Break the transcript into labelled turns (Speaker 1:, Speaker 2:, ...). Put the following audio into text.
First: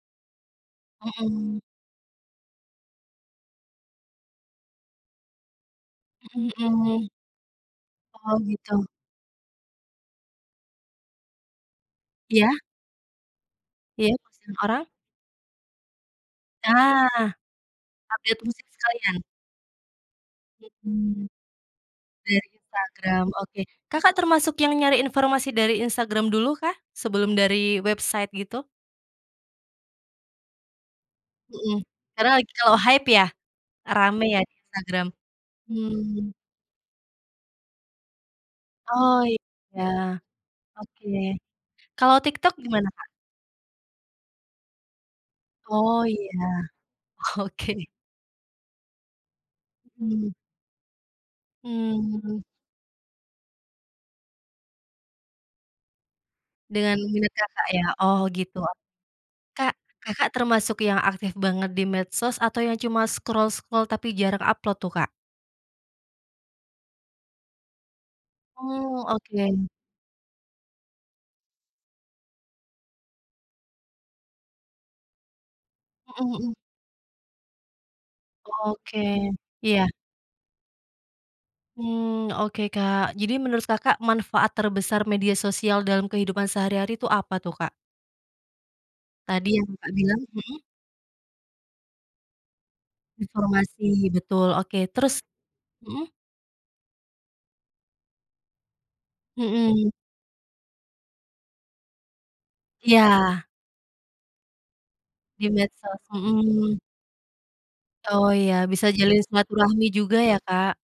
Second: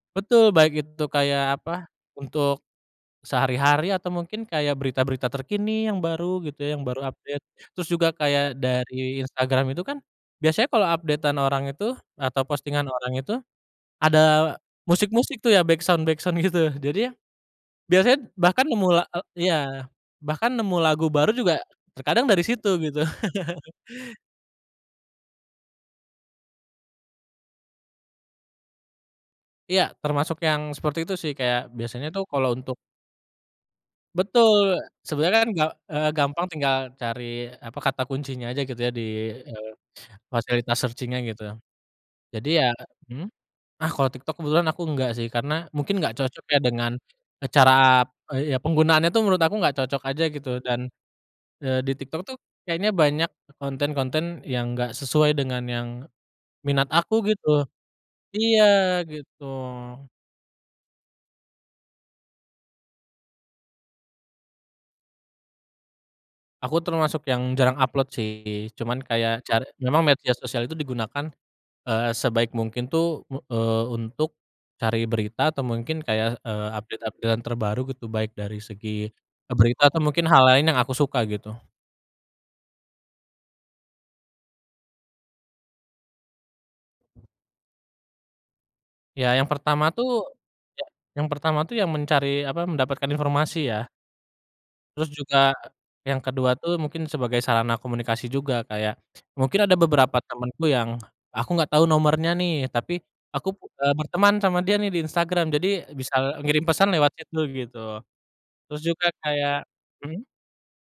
Speaker 1: Betul baik itu kayak
Speaker 2: Mhm.
Speaker 1: apa untuk, sehari-hari atau mungkin kayak berita-berita terkini yang baru
Speaker 2: Mhm
Speaker 1: gitu ya yang
Speaker 2: mhm.
Speaker 1: baru update terus juga
Speaker 2: Oh
Speaker 1: kayak
Speaker 2: gitu.
Speaker 1: dari Instagram itu kan, biasanya kalau update-an orang itu atau
Speaker 2: Iya.
Speaker 1: postingan orang itu,
Speaker 2: Iya
Speaker 1: ada
Speaker 2: masukin orang.
Speaker 1: musik-musik tuh ya backsound-backsound gitu jadi,
Speaker 2: Nah,
Speaker 1: biasanya
Speaker 2: update musik
Speaker 1: bahkan nemu la
Speaker 2: sekalian.
Speaker 1: eee, iya bahkan nemu lagu
Speaker 2: Mhm,
Speaker 1: baru juga, terkadang dari
Speaker 2: dari
Speaker 1: situ gitu.
Speaker 2: Instagram oke Kakak termasuk yang nyari informasi dari Instagram dulu kah? Sebelum dari website gitu?
Speaker 1: Iya termasuk yang seperti itu sih kayak
Speaker 2: Mhm,
Speaker 1: biasanya tuh
Speaker 2: karena
Speaker 1: kalau
Speaker 2: lagi
Speaker 1: untuk
Speaker 2: kalau hype ya? Rame ya
Speaker 1: Betul
Speaker 2: Instagram,
Speaker 1: sebenarnya kan ga eee,
Speaker 2: mmm.
Speaker 1: gampang tinggal cari apa kata kuncinya aja gitu ya di,
Speaker 2: Oh
Speaker 1: eee,
Speaker 2: ya,
Speaker 1: fasilitas
Speaker 2: oke,
Speaker 1: searching-nya gitu,
Speaker 2: kalau
Speaker 1: jadi
Speaker 2: TikTok
Speaker 1: ya,
Speaker 2: gimana Kak?
Speaker 1: mhm? Ah, kalau TikTok kebetulan aku enggak sih karena mungkin
Speaker 2: Oh
Speaker 1: nggak cocok ya
Speaker 2: iya
Speaker 1: dengan, cara,
Speaker 2: oke.
Speaker 1: eee, ya penggunaannya tuh menurut aku nggak cocok aja
Speaker 2: Mhm.
Speaker 1: gitu dan, eee, di TikTok tuh
Speaker 2: Mmm.
Speaker 1: kayaknya banyak konten-konten yang nggak sesuai dengan yang, minat
Speaker 2: Dengan
Speaker 1: aku
Speaker 2: minat
Speaker 1: gitu,
Speaker 2: Kakak ya oh gitu
Speaker 1: iya
Speaker 2: o
Speaker 1: gitu.
Speaker 2: Kak, Kakak termasuk yang aktif banget di medsos atau yang cuma scroll-scroll tapi jarang upload tuh, Kak?
Speaker 1: Aku termasuk yang jarang upload sih cuman
Speaker 2: Oh
Speaker 1: kayak car
Speaker 2: oke.
Speaker 1: memang media sosial itu digunakan, eee, sebaik mungkin tuh u eee, untuk, cari berita atau mungkin
Speaker 2: Mhm
Speaker 1: kayak,
Speaker 2: mhm.
Speaker 1: eee, update-update-an terbaru gitu baik dari
Speaker 2: Oke,
Speaker 1: segi, berita
Speaker 2: iya.
Speaker 1: atau mungkin hal lain yang aku suka gitu.
Speaker 2: Mmm, oke, Kak, jadi menurut Kakak manfaat terbesar media sosial dalam kehidupan sehari-hari tuh apa tuh, Kak?
Speaker 1: Ya yang
Speaker 2: Tadi yang
Speaker 1: pertama
Speaker 2: Kakak
Speaker 1: tuh,
Speaker 2: bilang, mhm.
Speaker 1: ya yang pertama tuh ya mencari apa mendapatkan informasi ya.
Speaker 2: Informasi betul oke
Speaker 1: Terus
Speaker 2: terus,
Speaker 1: juga
Speaker 2: mhm.
Speaker 1: yang kedua tuh mungkin sebagai sarana komunikasi juga kayak, mungkin ada
Speaker 2: Mhm.
Speaker 1: beberapa temenku yang, aku nggak tahu nomornya nih tapi
Speaker 2: Iya.
Speaker 1: aku, eee, berteman sama dia nih di Instagram
Speaker 2: Di
Speaker 1: jadi
Speaker 2: medsos,
Speaker 1: bisa ngirim
Speaker 2: mhm.
Speaker 1: pesan lewat chat dulu gitu,
Speaker 2: Oh iya
Speaker 1: terus
Speaker 2: bisa
Speaker 1: juga
Speaker 2: jalin
Speaker 1: kayak,
Speaker 2: silaturahmi juga
Speaker 1: mhm.
Speaker 2: ya, Kak.